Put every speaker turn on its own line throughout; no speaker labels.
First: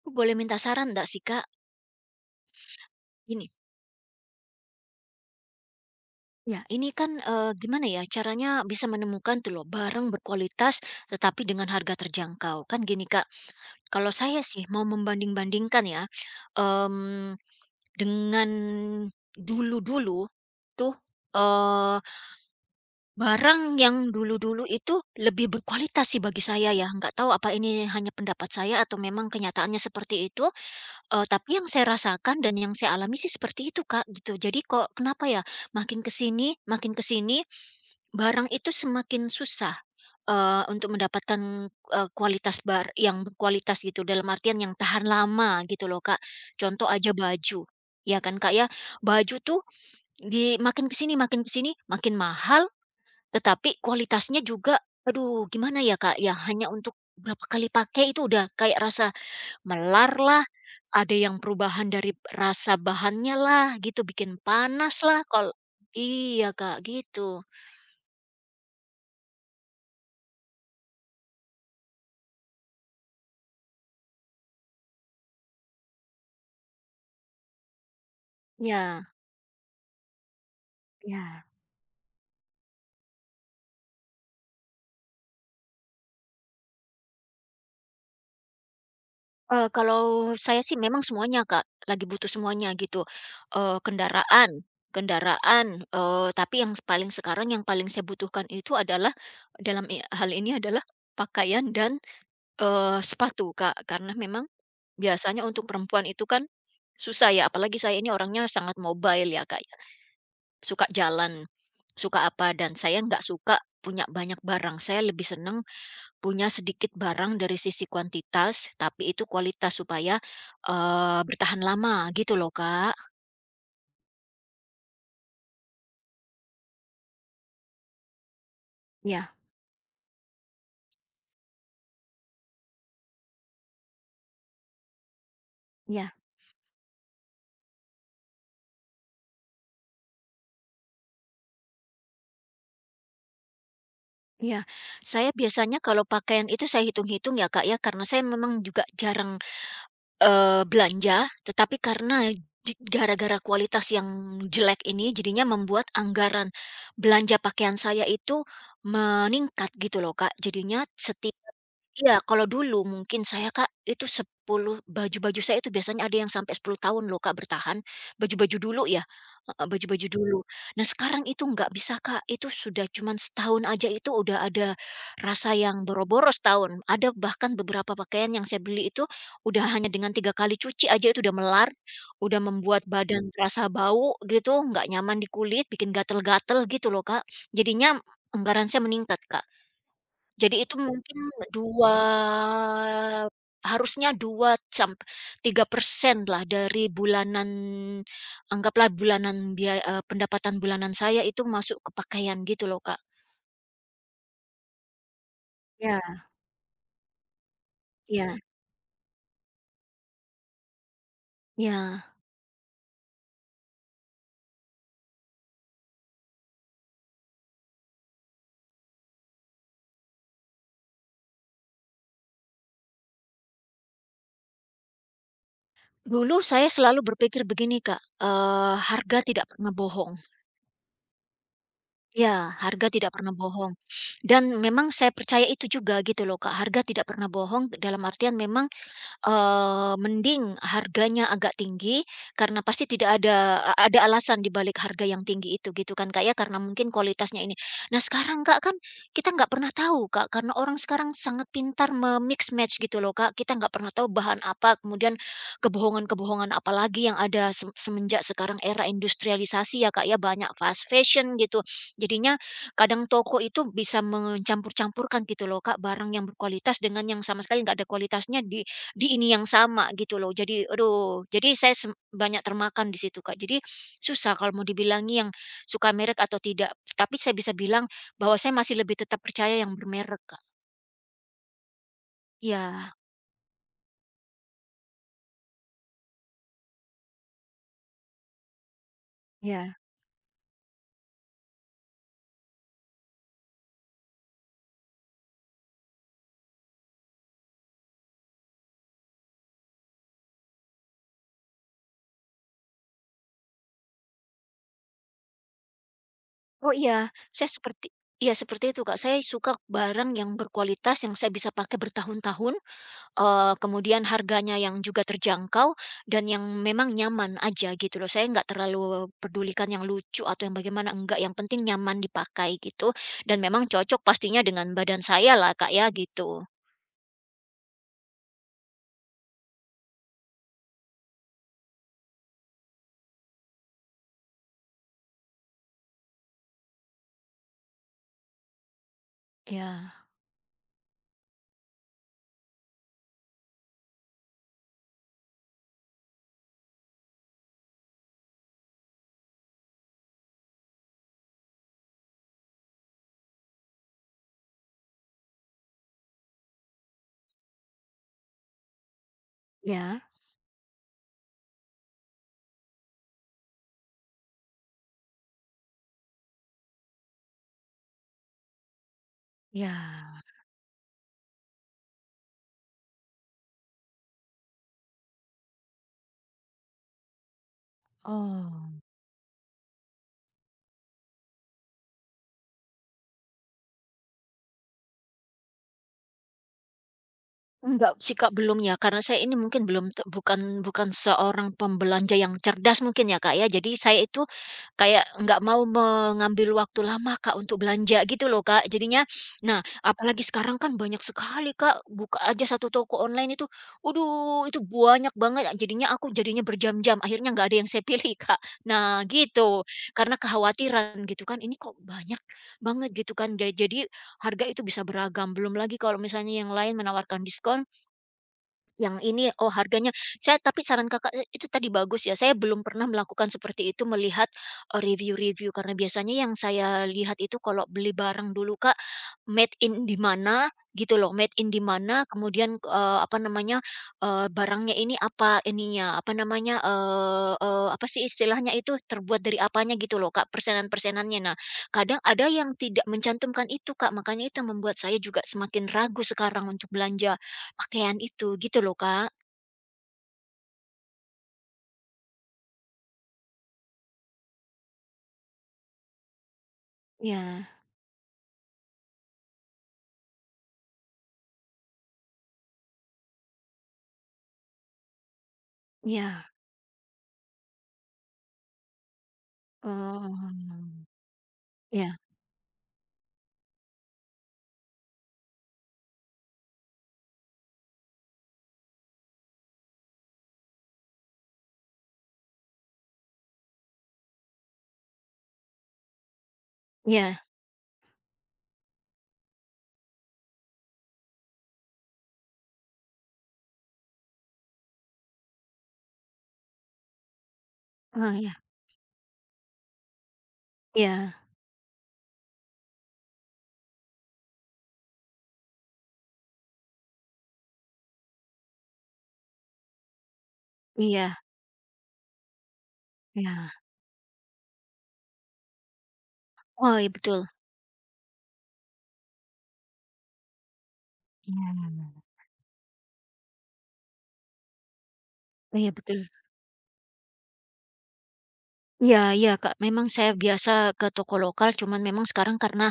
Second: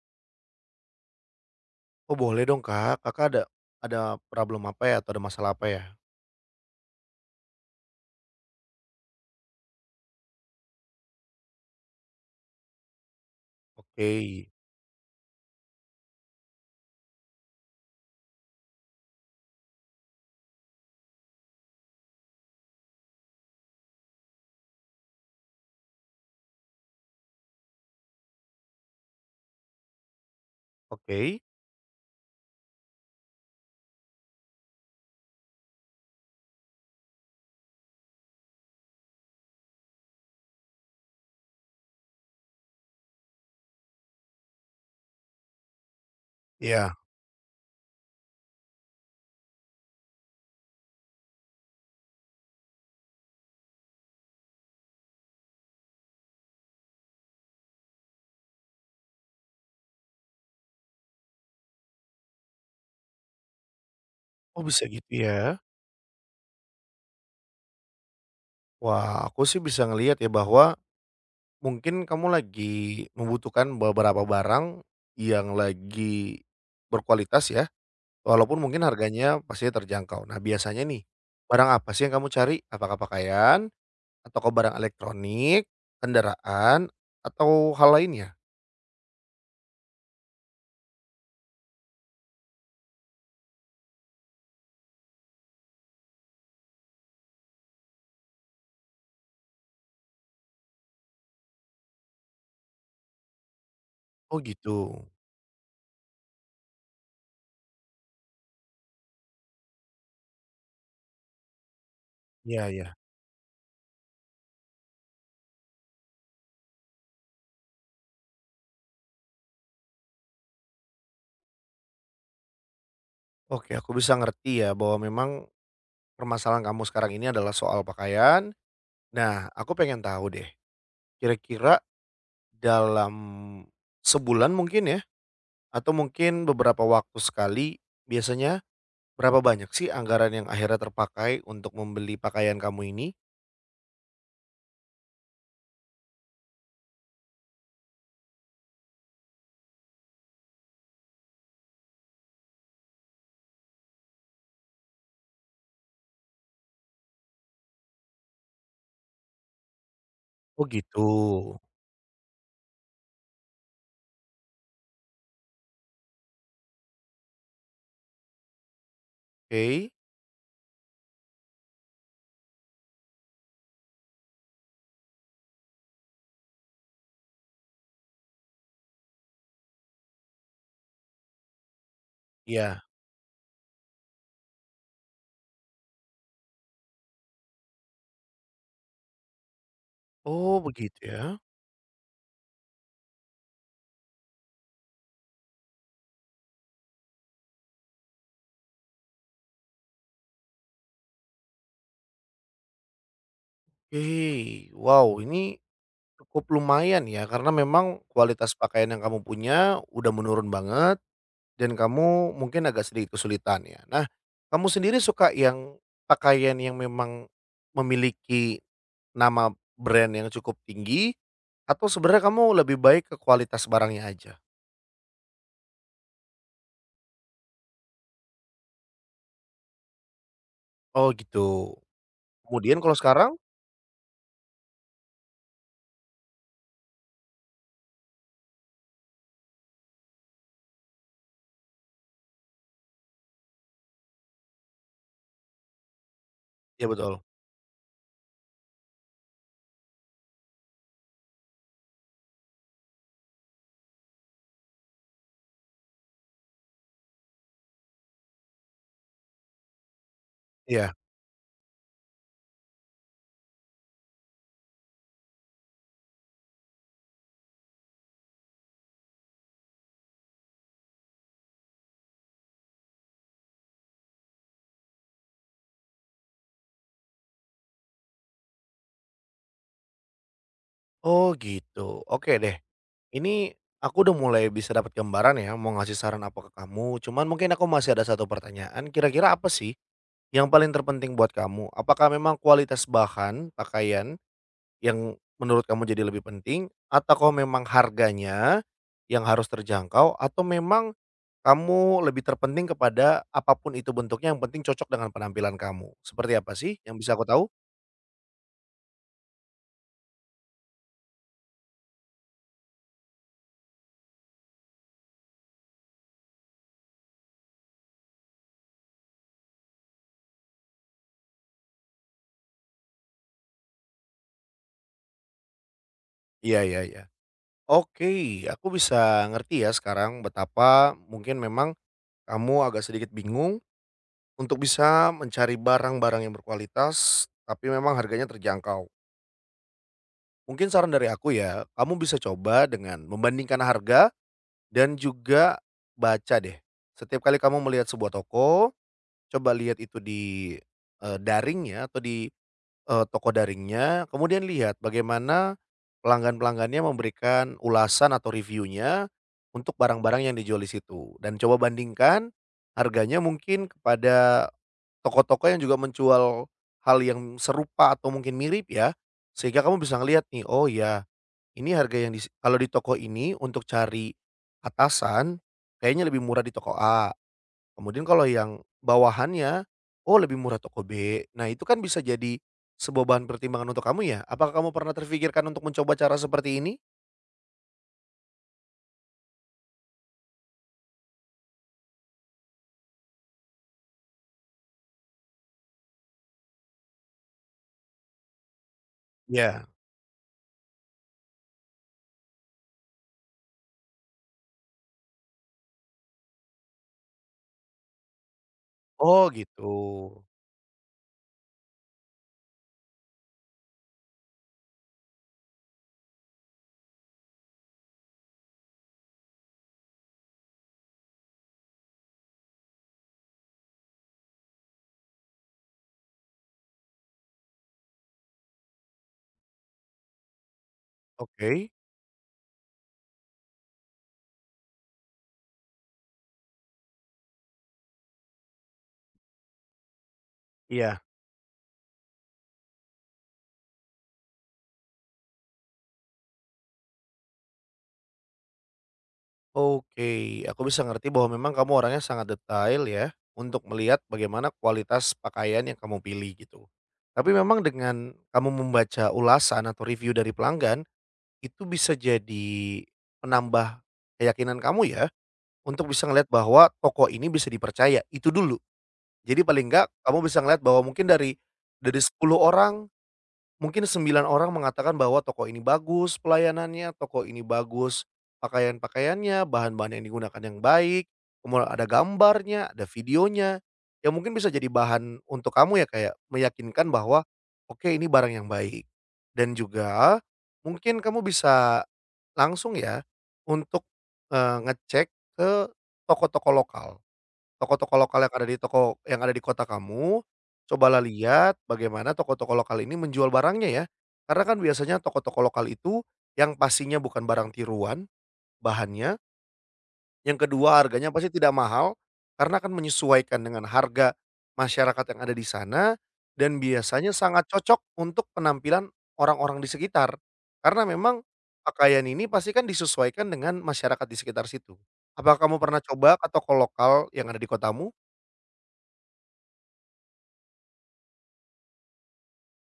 Aku boleh minta saran enggak sih Kak?
Oh boleh dong, Kak. Kakak ada
Ini,
ada problem apa ya, atau ada masalah apa ya?
ya ini kan, gimana ya caranya bisa menemukan tuh loh barang berkualitas tetapi dengan harga terjangkau. Kan gini Kak,
Oke,
kalau saya sih mau membanding-bandingkan ya, mmm, dengan dulu-dulu tuh, eee, barang yang dulu-dulu itu lebih berkualitas sih bagi saya ya, nggak tahu apa ini hanya pendapat saya atau memang kenyataannya seperti itu.
oke,
Tapi yang saya rasakan dan yang saya alami sih seperti itu, Kak, gitu. Jadi kok kenapa ya, makin ke sini, barang itu semakin susah, untuk mendapatkan, kualitas yang berkualitas gitu, dalam artian yang tahan lama gitu loh, Kak. Contoh
ya.
aja baju, ya kan, Kak, ya. Baju tuh makin ke sini makin ke sini, makin mahal, tetapi kualitasnya juga aduh gimana ya, Kak, ya, hanya untuk berapa kali pakai itu udah kayak rasa melar lah, ada yang perubahan dari rasa bahannya lah, gitu, bikin
Oh bisa
panas
gitu
lah,
ya?
iya, Kak, gitu.
Wah, aku sih bisa ngelihat ya bahwa mungkin kamu lagi membutuhkan beberapa barang, yang lagi berkualitas ya, walaupun mungkin
Ya,
harganya pastinya terjangkau. Nah, biasanya nih,
ya.
barang apa sih yang kamu cari? Apakah pakaian? Ataukah barang elektronik? Kendaraan? Atau hal lainnya?
Kalau saya sih memang semuanya, Kak, lagi butuh semuanya gitu, kendaraan kendaraan, tapi yang paling sekarang yang paling saya butuhkan itu adalah dalam i hal ini adalah pakaian dan, sepatu, Kak, karena
Oh
memang
gitu,
biasanya untuk perempuan itu kan susah ya, apalagi saya ini orangnya sangat mobile ya, Kak. Ya. Suka jalan, suka apa,
iya
dan
ya.
saya nggak suka punya banyak barang. Saya lebih seneng punya sedikit barang dari sisi kuantitas, tapi itu kualitas supaya, bertahan lama gitu loh, Kak.
Oke, aku bisa ngerti ya bahwa memang permasalahan kamu sekarang ini adalah soal pakaian.
Ya,
Nah, aku pengen tahu deh, kira-kira dalam sebulan mungkin ya, atau
ya,
mungkin beberapa waktu sekali, biasanya berapa banyak sih anggaran yang akhirnya terpakai untuk membeli pakaian kamu ini?
ya. Saya biasanya kalau pakaian itu saya hitung-hitung ya, Kak, ya, karena saya memang juga jarang belanja, tetapi karena gara-gara kualitas yang jelek ini, jadinya membuat anggaran belanja pakaian saya itu meningkat gitu loh, Kak.
Oh
Jadinya
gitu,
setiap Iya, kalau dulu mungkin saya, Kak, itu 10 baju-baju saya itu biasanya ada yang sampai 10 tahun loh, Kak, bertahan. Baju-baju dulu ya, heeh,
oke.
baju-baju dulu. Nah, sekarang itu nggak bisa, Kak. Itu sudah cuman setahun aja itu udah ada rasa yang boros-boros tahun. Ada bahkan beberapa pakaian yang saya beli itu udah hanya dengan 3 kali cuci aja itu udah melar, udah membuat
Ya.
badan terasa bau gitu, nggak nyaman di kulit, bikin gatel-gatel gitu loh, Kak. Jadinya anggaran saya meningkat, Kak.
Oh
Jadi itu
begitu
mungkin
ya,
2 harusnya 2 tiga persen lah dari bulanan, anggaplah bulanan biaya pendapatan bulanan saya itu masuk ke pakaian gitu loh, Kak.
oke. Wow, ini
Ya,
cukup lumayan ya, karena memang
ya.
kualitas pakaian yang kamu punya udah menurun banget. Dan
Ya,
kamu mungkin agak sedikit kesulitan ya. Nah, kamu sendiri suka yang pakaian yang memang memiliki nama brand yang cukup tinggi atau sebenarnya kamu lebih baik ke kualitas barangnya aja?
dulu saya selalu berpikir begini, Kak, harga tidak pernah bohong.
Oh gitu.
Ya,
Kemudian
harga
kalau
tidak pernah
sekarang,
bohong. Dan memang saya percaya itu juga gitu loh, Kak, harga tidak pernah bohong dalam artian memang, mending harganya agak tinggi, karena pasti tidak ada ada alasan di balik harga yang tinggi itu gitu kan Kak ya, karena
ya
mungkin
betul.
kualitasnya ini. Nah sekarang Kak, kan kita nggak pernah tahu Kak, karena orang sekarang sangat pintar memix match gitu loh Kak, kita nggak pernah tahu bahan apa, kemudian kebohongan-kebohongan apa lagi yang ada semenjak sekarang era industrialisasi ya Kak ya, banyak fast
Iya.
fashion gitu. Jadinya kadang toko itu bisa mencampur-campurkan gitu loh Kak, barang yang berkualitas dengan yang sama sekali nggak ada kualitasnya di ini yang sama gitu loh. Jadi aduh, jadi saya banyak termakan di situ, Kak. Jadi susah kalau mau dibilangi yang suka merek atau tidak, tapi saya bisa bilang bahwa saya masih lebih tetap percaya yang bermerek, Kak.
Oh gitu. Oke deh.
Iya,
Ini aku udah mulai bisa dapat gambaran ya mau ngasih saran apa ke kamu. Cuman mungkin aku masih ada satu pertanyaan. Kira-kira apa sih
iya.
yang paling terpenting buat kamu? Apakah memang kualitas bahan pakaian yang menurut kamu jadi lebih penting, atau kalau memang harganya yang harus terjangkau, atau memang kamu lebih terpenting kepada apapun itu bentuknya yang penting cocok dengan penampilan kamu? Seperti apa
Oh
sih yang
iya,
bisa aku tahu?
saya seperti iya seperti itu, Kak. Saya suka barang yang berkualitas yang saya bisa pakai bertahun-tahun, kemudian harganya yang juga terjangkau dan yang memang nyaman aja gitu loh. Saya nggak terlalu pedulikan yang lucu atau yang bagaimana, enggak, yang penting nyaman dipakai gitu dan memang cocok pastinya dengan badan saya lah Kak ya gitu.
Iya, iya, iya. Oke, aku bisa ngerti ya sekarang betapa mungkin memang kamu agak sedikit bingung untuk bisa mencari barang-barang yang berkualitas, tapi memang harganya terjangkau.
Ya,
Mungkin saran dari aku ya, kamu bisa coba dengan membandingkan harga dan juga baca deh, setiap kali kamu melihat sebuah toko, coba lihat itu di, daring ya atau di, toko daringnya, kemudian lihat bagaimana pelanggan-pelanggannya memberikan ulasan atau reviewnya untuk
ya,
barang-barang yang dijual di situ. Dan coba bandingkan harganya mungkin kepada toko-toko yang juga menjual hal yang serupa atau mungkin mirip ya, sehingga
ya.
kamu bisa ngelihat nih, "Oh ya, ini harga yang dis kalau di toko ini untuk cari atasan, kayaknya lebih murah di toko A, kemudian kalau yang
Oh.
bawahannya, oh lebih murah toko B." Nah, itu kan bisa jadi sebuah bahan pertimbangan untuk kamu ya? Apakah kamu pernah terfikirkan untuk mencoba cara seperti ini?
Enggak sih, Kak, belum ya, karena saya ini mungkin belum bukan bukan seorang pembelanja yang cerdas mungkin ya, Kak, ya. Jadi saya itu kayak nggak mau mengambil waktu lama, Kak, untuk belanja gitu loh, Kak. Jadinya nah,
Ya.
apalagi sekarang kan banyak sekali, Kak, buka aja satu toko online itu, waduh, itu banyak banget, jadinya jadinya berjam-jam, akhirnya nggak ada yang saya pilih, Kak. Nah
Oh gitu.
gitu, karena kekhawatiran gitu kan, ini kok banyak banget gitu kan, jadi harga itu bisa beragam, belum lagi kalau misalnya yang lain menawarkan diskon, yang ini, oh harganya saya tapi saran Kakak itu tadi bagus ya, saya belum pernah melakukan seperti itu melihat, review-review karena biasanya yang saya lihat itu kalau beli barang dulu, Kak, made in di mana gitu loh, made in di
Oke.
mana, kemudian, apa namanya, barangnya ini apa ininya, apa namanya, eee eee, apa sih istilahnya itu, terbuat dari apanya gitu loh, Kak,
Iya.
persenan-persenannya. Nah, kadang ada yang tidak mencantumkan itu, Kak, makanya itu yang membuat saya juga semakin ragu sekarang untuk belanja pakaian itu, gitu loh, Kak.
Oke, aku bisa ngerti bahwa memang kamu orangnya sangat detail ya, untuk melihat bagaimana kualitas pakaian yang kamu pilih gitu. Tapi
Ya,
memang dengan kamu membaca ulasan atau review dari pelanggan, itu bisa jadi penambah keyakinan kamu ya, untuk bisa ngelihat
ya,
bahwa toko ini bisa dipercaya, itu dulu. Jadi paling enggak kamu bisa ngelihat
oh,
bahwa mungkin dari
ya,
10 orang mungkin 9 orang mengatakan bahwa toko ini bagus pelayanannya, toko ini bagus pakaian-pakaiannya, bahan-bahan yang digunakan yang baik, kemudian ada gambarnya, ada videonya, yang mungkin bisa jadi bahan untuk kamu ya kayak meyakinkan bahwa,
ya,
oke ini barang yang baik. Dan juga mungkin kamu bisa langsung ya untuk, ngecek ke toko-toko lokal. Toko-toko
oh,
lokal
ya.
yang ada di toko yang ada di kota kamu, cobalah
Iya,
lihat bagaimana toko-toko lokal ini menjual barangnya ya. Karena kan biasanya toko-toko lokal itu yang pastinya bukan barang tiruan bahannya, yang kedua harganya
iya,
pasti tidak mahal, karena akan menyesuaikan
iya.
dengan harga masyarakat yang ada di sana dan
Oh, iya,
biasanya
betul.
sangat cocok untuk penampilan orang-orang di sekitar. Karena memang
Iya,
pakaian ini pasti kan disesuaikan dengan masyarakat di sekitar situ. Apa kamu
oh, iya,
pernah
betul.
coba ke toko lokal yang ada di kotamu?
Iya, iya, Kak, memang saya biasa ke toko lokal, cuman memang sekarang karena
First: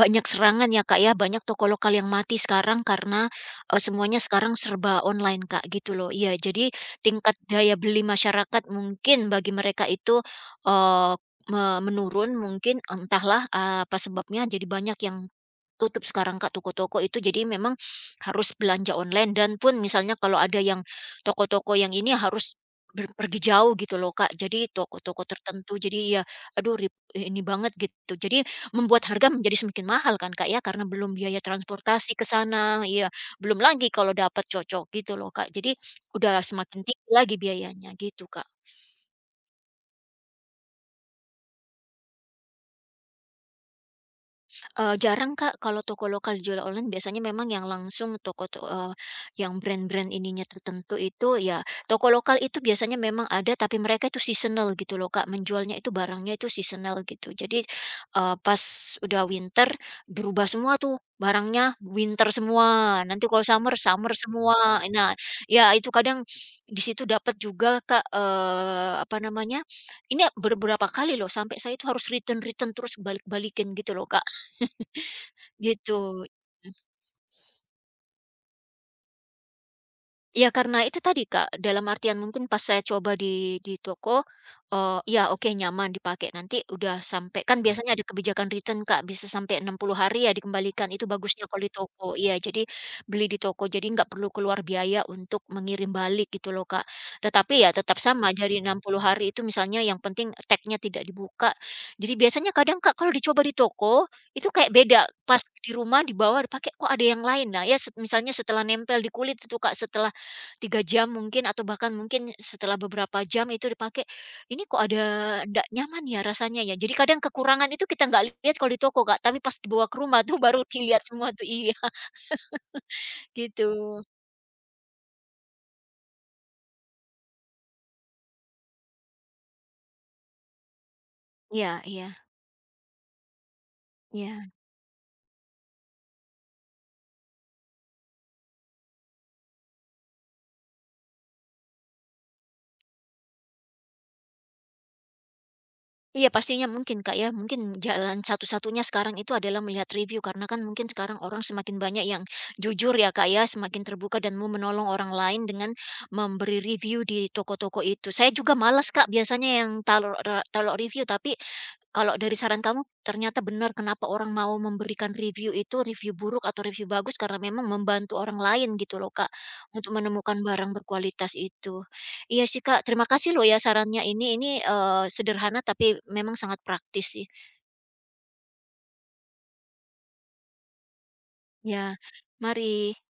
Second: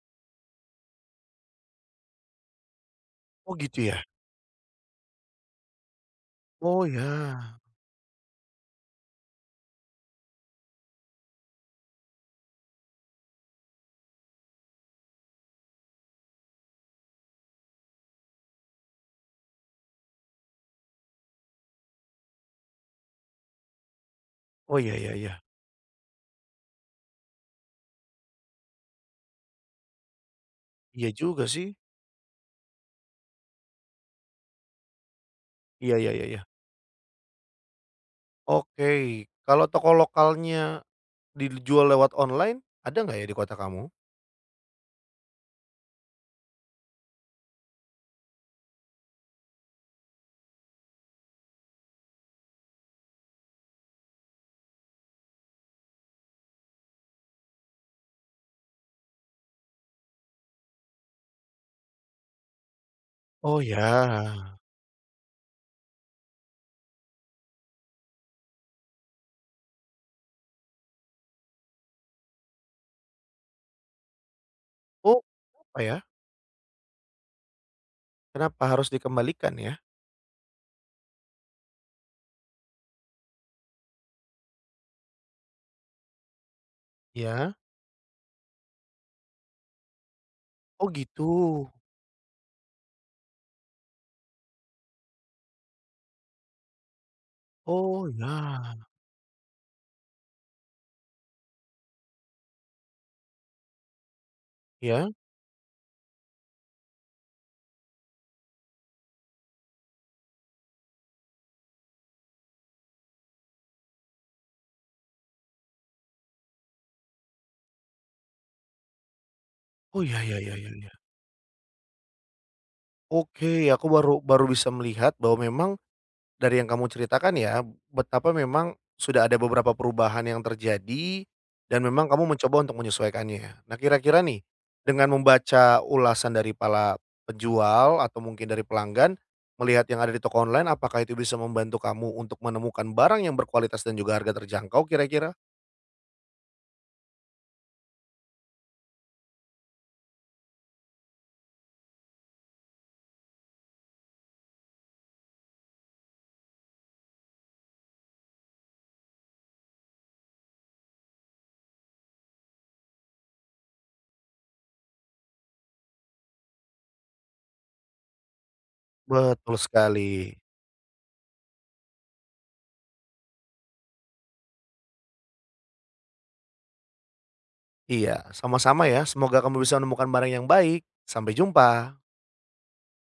banyak serangan ya, Kak, ya, banyak toko lokal yang mati sekarang karena,
Oh gitu ya?
semuanya sekarang serba online, Kak, gitu loh. Iya, jadi
Oh
tingkat
ya.
daya beli masyarakat mungkin bagi mereka itu, eee, menurun mungkin, entahlah eh, apa sebabnya, jadi banyak yang tutup sekarang Kak, toko-toko itu. Jadi memang harus belanja online dan pun misalnya kalau ada yang toko-toko yang ini harus pergi jauh gitu loh Kak. Jadi
Oh ya ya
toko-toko
ya.
tertentu. Jadi ya aduh ini banget gitu. Jadi membuat harga menjadi semakin mahal kan Kak ya, karena
Iya
belum biaya
juga sih.
transportasi ke sana, iya. Belum lagi kalau dapat cocok gitu loh Kak. Jadi
Iya ya ya
udah
ya.
semakin tinggi lagi biayanya gitu Kak.
Oke, kalau toko lokalnya dijual lewat online, ada nggak ya di kota kamu?
Jarang Kak, kalau toko lokal jual online biasanya memang yang langsung yang brand-brand ininya tertentu itu ya toko lokal itu biasanya memang ada tapi mereka itu seasonal gitu loh Kak, menjualnya itu barangnya itu seasonal gitu. Jadi, pas udah winter berubah semua tuh barangnya winter semua, nanti kalau
Oh
summer, summer
ya.
semua. Nah, ya itu kadang di situ dapat juga Kak, apa namanya, ini beberapa kali loh sampai saya itu harus return return terus balik-balikin gitu loh Kak.
Oh, apa ya?
Gitu.
Kenapa harus dikembalikan ya?
Ya karena itu tadi, Kak, dalam artian mungkin pas saya coba di toko, iya oke nyaman dipakai, nanti udah sampai kan
Ya.
Biasanya ada kebijakan return, Kak, bisa sampai 60 hari ya
Oh
dikembalikan, itu
gitu.
bagusnya kalau di toko. Iya, jadi beli di toko, jadi nggak perlu keluar biaya untuk mengirim balik gitu loh, Kak. Tetapi ya tetap
Oh
sama dari
ya.
60 hari itu misalnya yang penting tag-nya tidak dibuka. Jadi biasanya kadang, Kak, kalau dicoba di toko, itu kayak beda,
Ya.
pas di rumah dibawa dipakai, kok ada yang lain. Nah, ya misalnya setelah nempel di kulit itu, Kak, setelah 3 jam mungkin atau bahkan mungkin setelah beberapa jam itu dipakai, ini kok ada ndak nyaman ya rasanya ya. Jadi kadang kekurangan itu kita nggak lihat kalau di toko Kak, tapi pas dibawa ke
Oh
rumah
ya
tuh
ya ya
baru
ya ya.
dilihat semua tuh, iya,
Oke, aku
gitu.
baru baru bisa melihat bahwa memang dari yang kamu ceritakan ya, betapa memang sudah ada beberapa perubahan yang terjadi
Iya,
dan
iya,
memang kamu mencoba untuk menyesuaikannya. Nah, kira-kira nih
iya.
dengan membaca ulasan dari para penjual atau mungkin dari pelanggan, melihat yang ada di toko online, apakah itu bisa membantu kamu untuk menemukan barang yang berkualitas dan juga harga terjangkau kira-kira?
Iya pastinya mungkin Kak ya, mungkin jalan satu-satunya sekarang itu adalah melihat review karena kan mungkin sekarang orang semakin banyak yang jujur ya Kak ya, semakin terbuka dan mau menolong orang lain dengan memberi review di toko-toko itu. Saya juga malas Kak biasanya yang taruh taruh review, tapi kalau dari saran kamu ternyata benar kenapa orang mau memberikan review itu, review buruk atau review bagus, karena memang membantu orang lain gitu loh Kak,
Betul
untuk
sekali.
menemukan barang berkualitas itu. Iya sih, Kak, terima kasih loh ya sarannya ini sederhana tapi memang sangat praktis sih.
Iya, sama-sama ya. Semoga kamu bisa menemukan barang yang baik. Sampai
Ya,
jumpa.
mari.